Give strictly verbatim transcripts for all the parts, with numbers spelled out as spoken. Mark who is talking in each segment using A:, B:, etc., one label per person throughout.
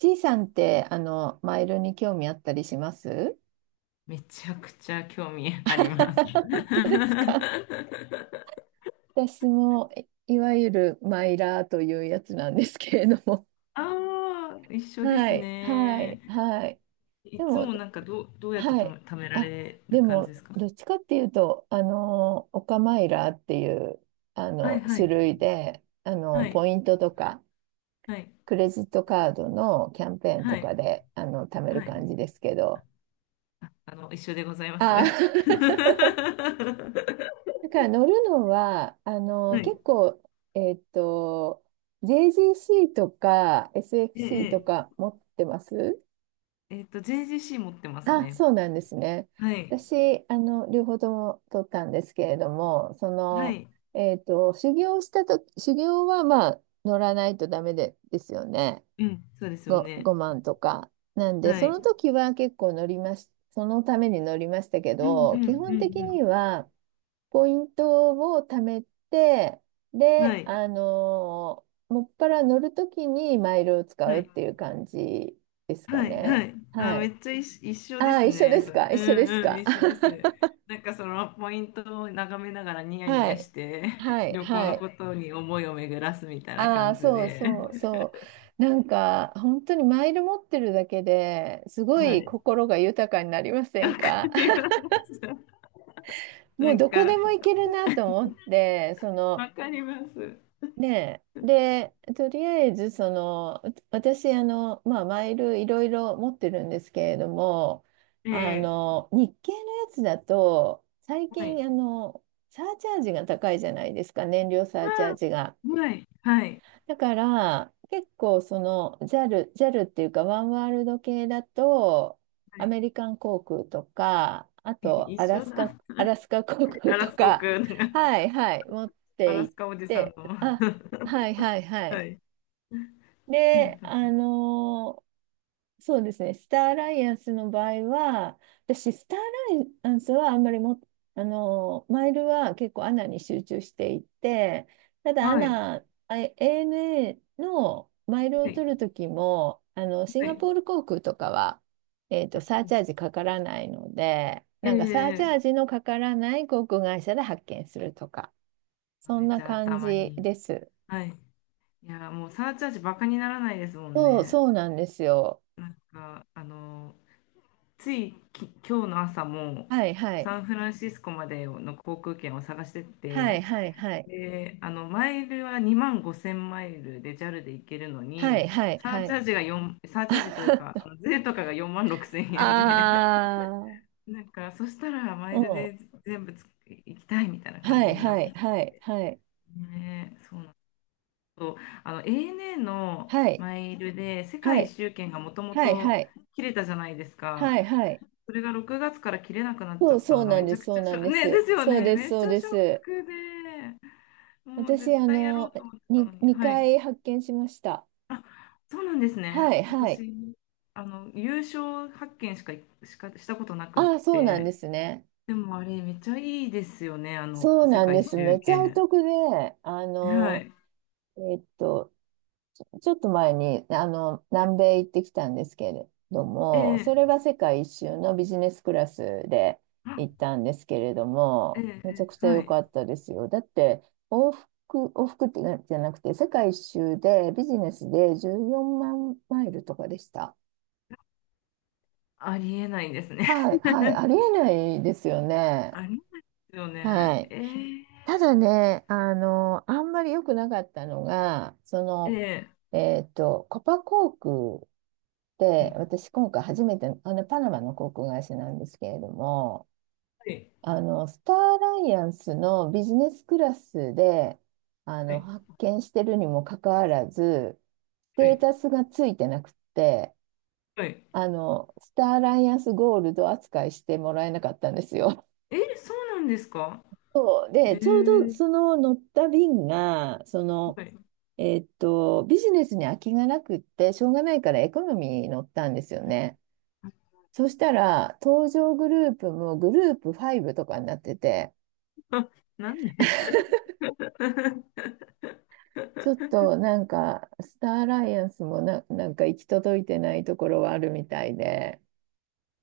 A: ちいさんって、あの、マイルに興味あったりします？
B: めちゃくちゃ興味 あります。
A: 本当ですか？私も、いいわゆるマイラーというやつなんですけれども。
B: ああ、一緒で
A: は
B: す
A: い、はい、
B: ね。
A: はい。で
B: いつ
A: も、
B: もなんかどう、どうやって
A: は
B: とめ、
A: い。
B: 貯めら
A: あ、
B: れる
A: で
B: 感じ
A: も、
B: ですか？
A: どっちかっていうと、あの、オカマイラーっていう、あ
B: はい
A: の、
B: は
A: 種
B: い。
A: 類で、あの、
B: はい。
A: ポイントとか、
B: はい。
A: クレジットカードのキャンペーンと
B: は
A: か
B: い。
A: で、あの、貯める
B: はい。
A: 感じですけど。
B: あの、一緒でございます。
A: あ
B: は
A: あ だから乗るのは、あの、
B: い。
A: 結構、えっと、ジェージーシー とか エスエフシー と
B: え
A: か持ってます
B: え、えっと、ジェージーシー 持ってます
A: あ、
B: ね。
A: そうなんですね。
B: はい。
A: 私、あの、両方とも取ったんですけれども、そ
B: は
A: の、
B: い。
A: えっと、修行したと、修行はまあ、乗らないとダメで、ですよね。
B: うん。そうですよ
A: ご、
B: ね。
A: ごまんとか。なんで、
B: は
A: そ
B: い。
A: の時は結構乗りまし、そのために乗りましたけ
B: うんう
A: ど、基
B: んう
A: 本的
B: ん
A: には、ポイントを貯めて、
B: うん。は
A: で、
B: い。
A: あのーもっぱら乗るときにマイルを
B: は
A: 使うっ
B: い。
A: ていう感じですか
B: はいは
A: ね。
B: い。あ、
A: は
B: め
A: い。
B: っちゃ一緒、一緒
A: あ
B: で
A: あ、
B: す
A: 一緒
B: ね、
A: で
B: そ
A: す
B: れ。
A: か？
B: う
A: 一緒で
B: ん
A: す
B: うん、
A: か？
B: 一緒です。なんかそのポイントを眺めながらニ ヤニ
A: は
B: ヤ
A: い。
B: して、
A: は い。
B: 旅行
A: は
B: の
A: い。
B: ことに思いを巡らすみたいな
A: ああ、
B: 感じ
A: そう
B: で。
A: そうそう。なんか、本当にマイル持ってるだけですご
B: は
A: い
B: い。
A: 心が豊かになりませ
B: わ
A: ん
B: か
A: か？
B: ります。
A: も
B: な
A: う
B: ん
A: どこで
B: か、
A: も行けるなと思って、その、
B: わかります。
A: ねえ。で、とりあえず、その、う私、あの、まあ、マイルいろいろ持ってるんですけれども、あ
B: ええ、
A: の、日系のやつだと、最
B: はい。
A: 近、あの、サーチャージが高いじゃないですか、燃料サ
B: あ
A: ーチャージが。
B: ー、はい。はい。
A: だから結構そのジャルジャルっていうかワンワールド系だと
B: は
A: ア
B: い。
A: メリカン航空とかあと
B: 一
A: アラ
B: 緒
A: スカ、
B: だ。
A: アラスカ航空
B: アラ
A: と
B: スコ
A: か、
B: 君、
A: はいはい、持っ
B: ア
A: て
B: ラス
A: 行っ
B: カおじさん
A: て。
B: の。
A: あ、はいはい は
B: は
A: い。
B: い。
A: で、あのーそうですね。スターアライアンスの場合は、私、スターアライアンスはあんまりも、あの、マイルは結構アナに集中していて、ただア
B: はい。
A: ナ、あ アナ のマイルを
B: はい。
A: 取るときも、あの、シン
B: は
A: ガ
B: い。
A: ポール航空とかは、えっと、サーチャージかからないので、なんかサーチャー
B: ええ、
A: ジのかからない航空会社で発券するとか、そ
B: め
A: ん
B: っ
A: な
B: ちゃ
A: 感
B: 頭い
A: じ
B: い。
A: です。
B: はい。いや、もうサーチャージバカにならないですもん
A: そう、
B: ね。
A: そうなんですよ。
B: なんか、あの、ついき、今日の朝も、
A: はい、はい。
B: サンフランシスコまでの航空券を探して
A: はい、
B: て、
A: はい、はい。
B: で、あの、マイルはにまんごせんマイルでジャルで行けるの
A: はい、
B: に、
A: はい、
B: サ
A: は
B: ーチ
A: い。
B: ャージが4、サーチャージというか、
A: あ
B: あの税とかがよんまんろくせんえんで、
A: あ、
B: なんか、そしたらマ
A: う
B: イル
A: ん。
B: で全部つ行きたいみたいな感
A: は
B: じ
A: い、
B: にな
A: は
B: っ
A: い、
B: て、
A: はい、はい、
B: ね、そうなんと、あの アナ の
A: はい、
B: マイルで世
A: は
B: 界
A: い、
B: 一周券がもとも
A: はい、は
B: と
A: い、
B: 切れたじゃないですか。
A: はい、はい。
B: それがろくがつから切れなくなっち
A: そ
B: ゃ
A: う、
B: った
A: そう
B: のが
A: なん
B: めち
A: で
B: ゃ
A: す、
B: く
A: そ
B: ち
A: う
B: ゃシ
A: な
B: ョッ
A: ん
B: ク、
A: で
B: ね、で
A: す。
B: すよ
A: そう
B: ね。
A: です、
B: めっ
A: そ
B: ち
A: う
B: ゃ
A: で
B: ショッ
A: す。
B: クで、もう
A: 私、
B: 絶
A: あ
B: 対やろう
A: の、
B: と思ってた
A: に、
B: のに。は
A: 2
B: い。
A: 回発見しました。
B: そうなんです
A: は
B: ね。
A: い、はい。
B: 私、あの、優勝発見しか、しかしたことなくっ
A: ああ、そうなんで
B: て。
A: すね。
B: でもあれ、めっちゃいいですよね。あの、
A: そう
B: 世
A: なん
B: 界
A: で
B: 一
A: す。め
B: 周
A: っちゃお
B: 券。
A: 得で、あ
B: は
A: の、
B: い。
A: えっと、ちょっと前に、あの、南米行ってきたんですけれど
B: え
A: も、そ
B: え、
A: れは世界一周のビジネスクラスで
B: あ、
A: 行ったんですけれど
B: ええ、
A: も、めちゃ
B: え
A: くち
B: え、
A: ゃ
B: は
A: 良
B: い。
A: かったですよ。だって、往復、往復ってなじゃなくて、世界一周でビジネスでじゅうよんまんマイルとかでした。
B: ありえないですね。
A: はい、はい、あり えないですよね。
B: ありますよ
A: は
B: ね。
A: い。
B: えー、
A: ただね、あの、あんまり良くなかったのが、そ
B: え
A: の、
B: ー、
A: えっと、コパ航空
B: は
A: で、
B: い、
A: 私今回初めて、あの、パナマの航空会社なんですけれども、
B: はい、
A: あの、スターアライアンスのビジネスクラスで、あ
B: は
A: の、
B: い、
A: 発見してるにもかかわらず、ス
B: は
A: テー
B: い、
A: タスがついてなくって、
B: はい。
A: あの、スターアライアンスゴールド扱いしてもらえなかったんですよ。
B: えー、そうなんですか？
A: そう。で、
B: え
A: ちょうど
B: ー、
A: その乗った便が、その、
B: はい。
A: えーっと、ビジネスに空きがなくって、しょうがないからエコノミーに乗ったんですよね。そしたら、登場グループもグループごとかになってて、
B: なんで？ ちょっ
A: ちょっとなんか、スターアライアンスもな、なんか行き届いてないところはあるみたいで、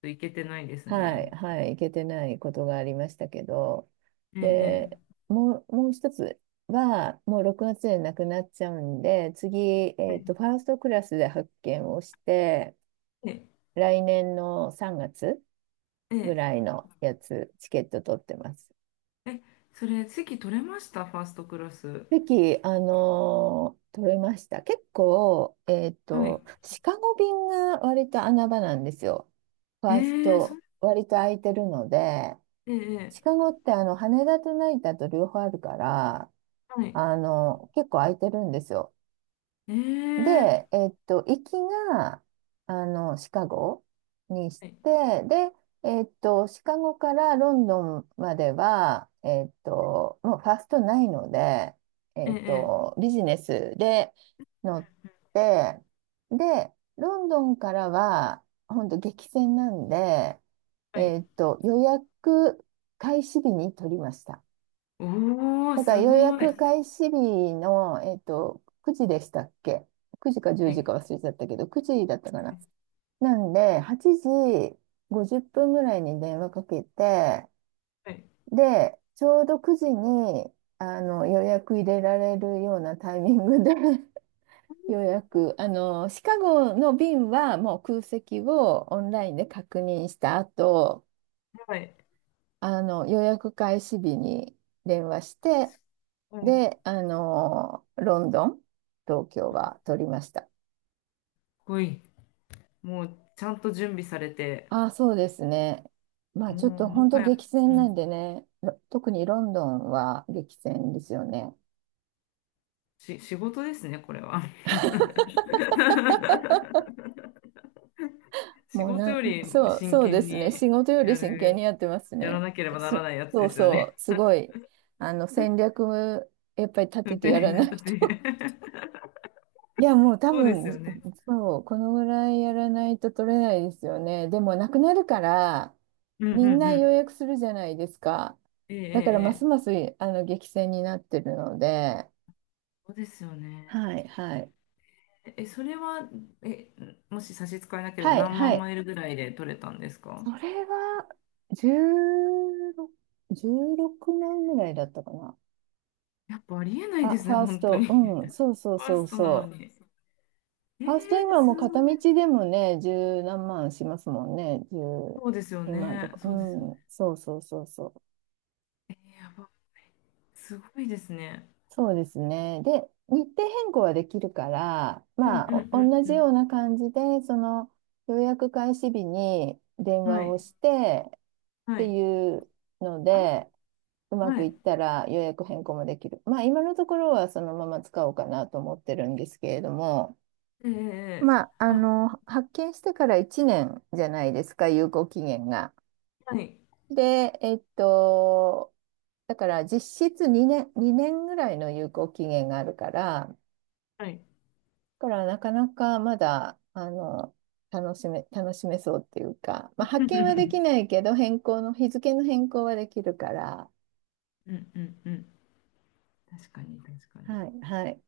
B: といけてないです
A: は
B: ね。
A: い、はい、行けてないことがありましたけど、
B: えー、
A: で、
B: え
A: もう、もう一つは、もうろくがつでなくなっちゃうんで、次、
B: ー、
A: え
B: は
A: っ
B: い、
A: と、ファーストクラスで発見をして、
B: え
A: 来年のさんがつ
B: ー、
A: ぐ
B: え
A: らいのやつ、チケット取ってます。
B: ー、え、それ、席取れました、ファーストクラス？
A: 席、あのー取れました。結構、えっ
B: はい。
A: と、シカゴ便が割と穴場なんですよ。フ
B: え
A: ァース
B: ー、そ
A: ト、
B: う、
A: 割と空いてるので、
B: えー、
A: シ
B: え
A: カゴってあの羽田と成田と両方あるから、
B: ー、はい。
A: あの、結構空いてるんですよ。
B: えー、
A: で、えっと、行きが、あの、シカゴにし
B: はい、え
A: て、で、えっと、シカゴからロンドンまでは、えっと、もうファーストないので、
B: ー、
A: えっ
B: え
A: と、ビジネスで乗って、で、ロンドンからは、本当激戦なんで、
B: ー、はい。
A: えっと、予約開始日に取りました。
B: おー、
A: だから
B: す
A: 予
B: ごい。はい、
A: 約開始日の、えっと、くじでしたっけ？ く 時かじゅうじか
B: は
A: 忘れちゃったけど、くじだったか
B: い、
A: な。なんで、はちじごじゅっぷんぐらいに電話かけて、
B: はい、
A: で、ちょうどくじにあの予約入れられるようなタイミングで 予約、あの、シカゴの便はもう空席をオンラインで確認した後、
B: はい。はい。か
A: あの、予約開始日に電話して、
B: っ
A: で、あの、ロンドン、東京は取りました。
B: こいい。もうちゃんと準備されて、
A: ああ、そうですね。まあちょっと
B: もうも
A: 本当
B: は
A: 激
B: や、う
A: 戦なん
B: ん、
A: でね、ろ特にロンドンは激戦ですよね。
B: し、仕事ですね、これは。仕
A: もう
B: 事
A: な
B: よ
A: ん、
B: り
A: そう、
B: 真
A: そうで
B: 剣
A: すね。
B: に
A: 仕事より
B: や
A: 真剣に
B: る、
A: やってます
B: やら
A: ね。
B: なければなら
A: す、
B: ないやつ
A: そ
B: で
A: う
B: すよ
A: そ
B: ね。
A: う、すごい。あの、戦略、やっぱり立
B: 運
A: てて
B: 転
A: やらない
B: 型で。
A: と。 いや、もう多
B: そうです
A: 分、
B: よね。
A: そう、このぐらいやらないと取れないですよね。でも、なくなるから、
B: うんうん
A: みんな
B: う
A: 予
B: ん。
A: 約するじゃないですか。
B: ええ、え
A: だから
B: え。
A: ます
B: ええ、
A: ますあの激戦になってるので、
B: そうですよね。
A: はい、はい。
B: え、それは、え、もし差し支えなければ
A: はい、
B: 何
A: は
B: 万
A: い。
B: マイルぐらいで取れたんですか？
A: それは、じゅうろく、じゅうろくまんぐらいだったかな。
B: やっぱありえな
A: フ
B: いで
A: ァ、
B: す
A: フ
B: ね、
A: ァース
B: 本当
A: ト、
B: に。
A: うん、そうそ う
B: ファー
A: そう
B: ストなの
A: そう。
B: に。え
A: ファースト
B: ー、
A: 今も
B: す
A: う片
B: ご
A: 道
B: い。
A: でもね、十何万しますもんね。十、
B: そうですよ
A: 今と
B: ね。
A: か、
B: そうですよね。
A: うん、そうそうそうそう。
B: えー、やば、すごいですね。
A: そうですね。で、日程変更はできるから、
B: うん
A: ま
B: うん
A: あ、
B: う
A: お
B: ん
A: 同
B: う
A: じよ
B: ん。
A: うな感じで、その予約開始日に電
B: は
A: 話を
B: い。
A: してっ
B: は
A: て
B: い。
A: いうの
B: あ、
A: で、うま
B: は
A: くいっ
B: い。
A: たら予約変更もできる。まあ、今のところはそのまま使おうかなと思ってるんですけれども、
B: えー、え
A: まあ、あ
B: ー、あ、
A: の、発券してからいちねんじゃないですか、有効期限が。
B: はい。
A: で、えっと、だから実質にねん、にねんぐらいの有効期限があるから、だ
B: はい。
A: からなかなかまだ、あの、楽しめ、楽しめそうっていうか、まあ、
B: う
A: 発遣はでき
B: ん
A: ないけど、変更の、日付の変更はできるから、
B: うんうん。確かに、確かに。
A: はい、はい。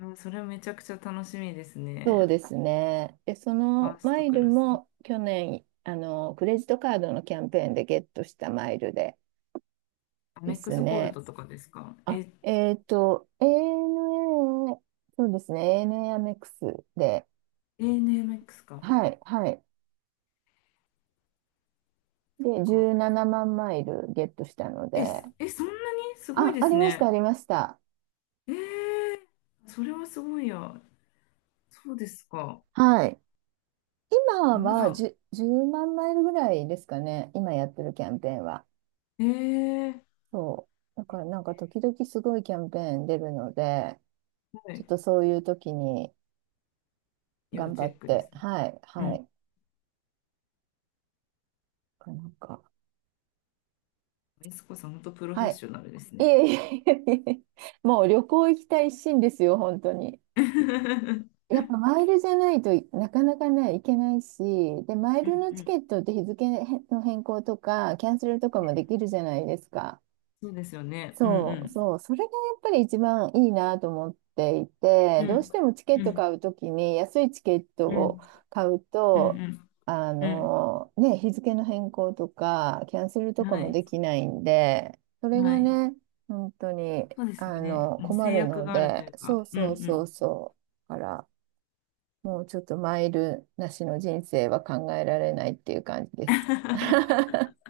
B: あ、それはめちゃくちゃ楽しみです
A: そう
B: ね。
A: ですね。で、そ
B: ファ
A: の
B: ース
A: マ
B: ト
A: イ
B: ク
A: ル
B: ラス。
A: も去年、あの、クレジットカードのキャンペーンでゲットしたマイルで
B: ア
A: で
B: メック
A: す
B: スゴール
A: ね、
B: ドとかですか？
A: あ、
B: え、
A: えっと、アナ、そうですね、アナ アメックスで、
B: エーエヌエムエックス か。
A: はい、はい。で、
B: か。
A: じゅうななまんマイルゲットしたの
B: え、
A: で、
B: すえ、そんなにすごい
A: あ、
B: で
A: あ
B: す
A: りました、あ
B: ね。
A: りました。
B: えー、それはすごいや。そうですか。
A: はい。今
B: ま
A: は
B: だ。
A: じゅう、万マイルぐらいですかね、今やってるキャンペーンは。
B: えー、
A: そう。だからなんか時々すごいキャンペーン出るので、
B: は
A: ちょっ
B: い。
A: とそういう時に
B: 要
A: 頑張
B: チ
A: っ
B: ェックで
A: て、
B: すね。
A: はい、
B: う
A: は
B: ん。
A: い。なんか、
B: エスコさん、本当プロフェッ
A: はい。
B: ショナルです
A: い
B: ね。
A: えいえいえいえ、もう旅行行きたい一心ですよ、本当に。
B: う
A: やっ
B: ん
A: ぱマイルじゃないとなかなかね、行けないし、で、マイ
B: う
A: ルのチ
B: ん、
A: ケットって日付の変更とか、キャンセルとかも
B: ね、
A: できるじゃないですか。
B: そうですよね。う
A: そう
B: ん
A: そう、それがやっぱり一番いいなと思っていて、
B: う
A: どう
B: ん。
A: してもチケッ
B: うんう
A: ト買
B: ん
A: うときに安いチケット
B: う
A: を
B: ん
A: 買う
B: う
A: と、
B: ん
A: あ
B: うん
A: のね、日付の変更とかキャンセル
B: う
A: と
B: ん。
A: か
B: は
A: もで
B: い
A: きないんで、それ
B: は
A: が
B: い。
A: ね、本当に
B: そうですよ
A: あ
B: ね。
A: の
B: もう
A: 困
B: 制
A: る
B: 約
A: の
B: があるとい
A: で、
B: う
A: そ
B: か。
A: う
B: うんう
A: そうそ
B: ん。
A: うそう、だからもうちょっとマイルなしの人生は考えられないっていう感じです。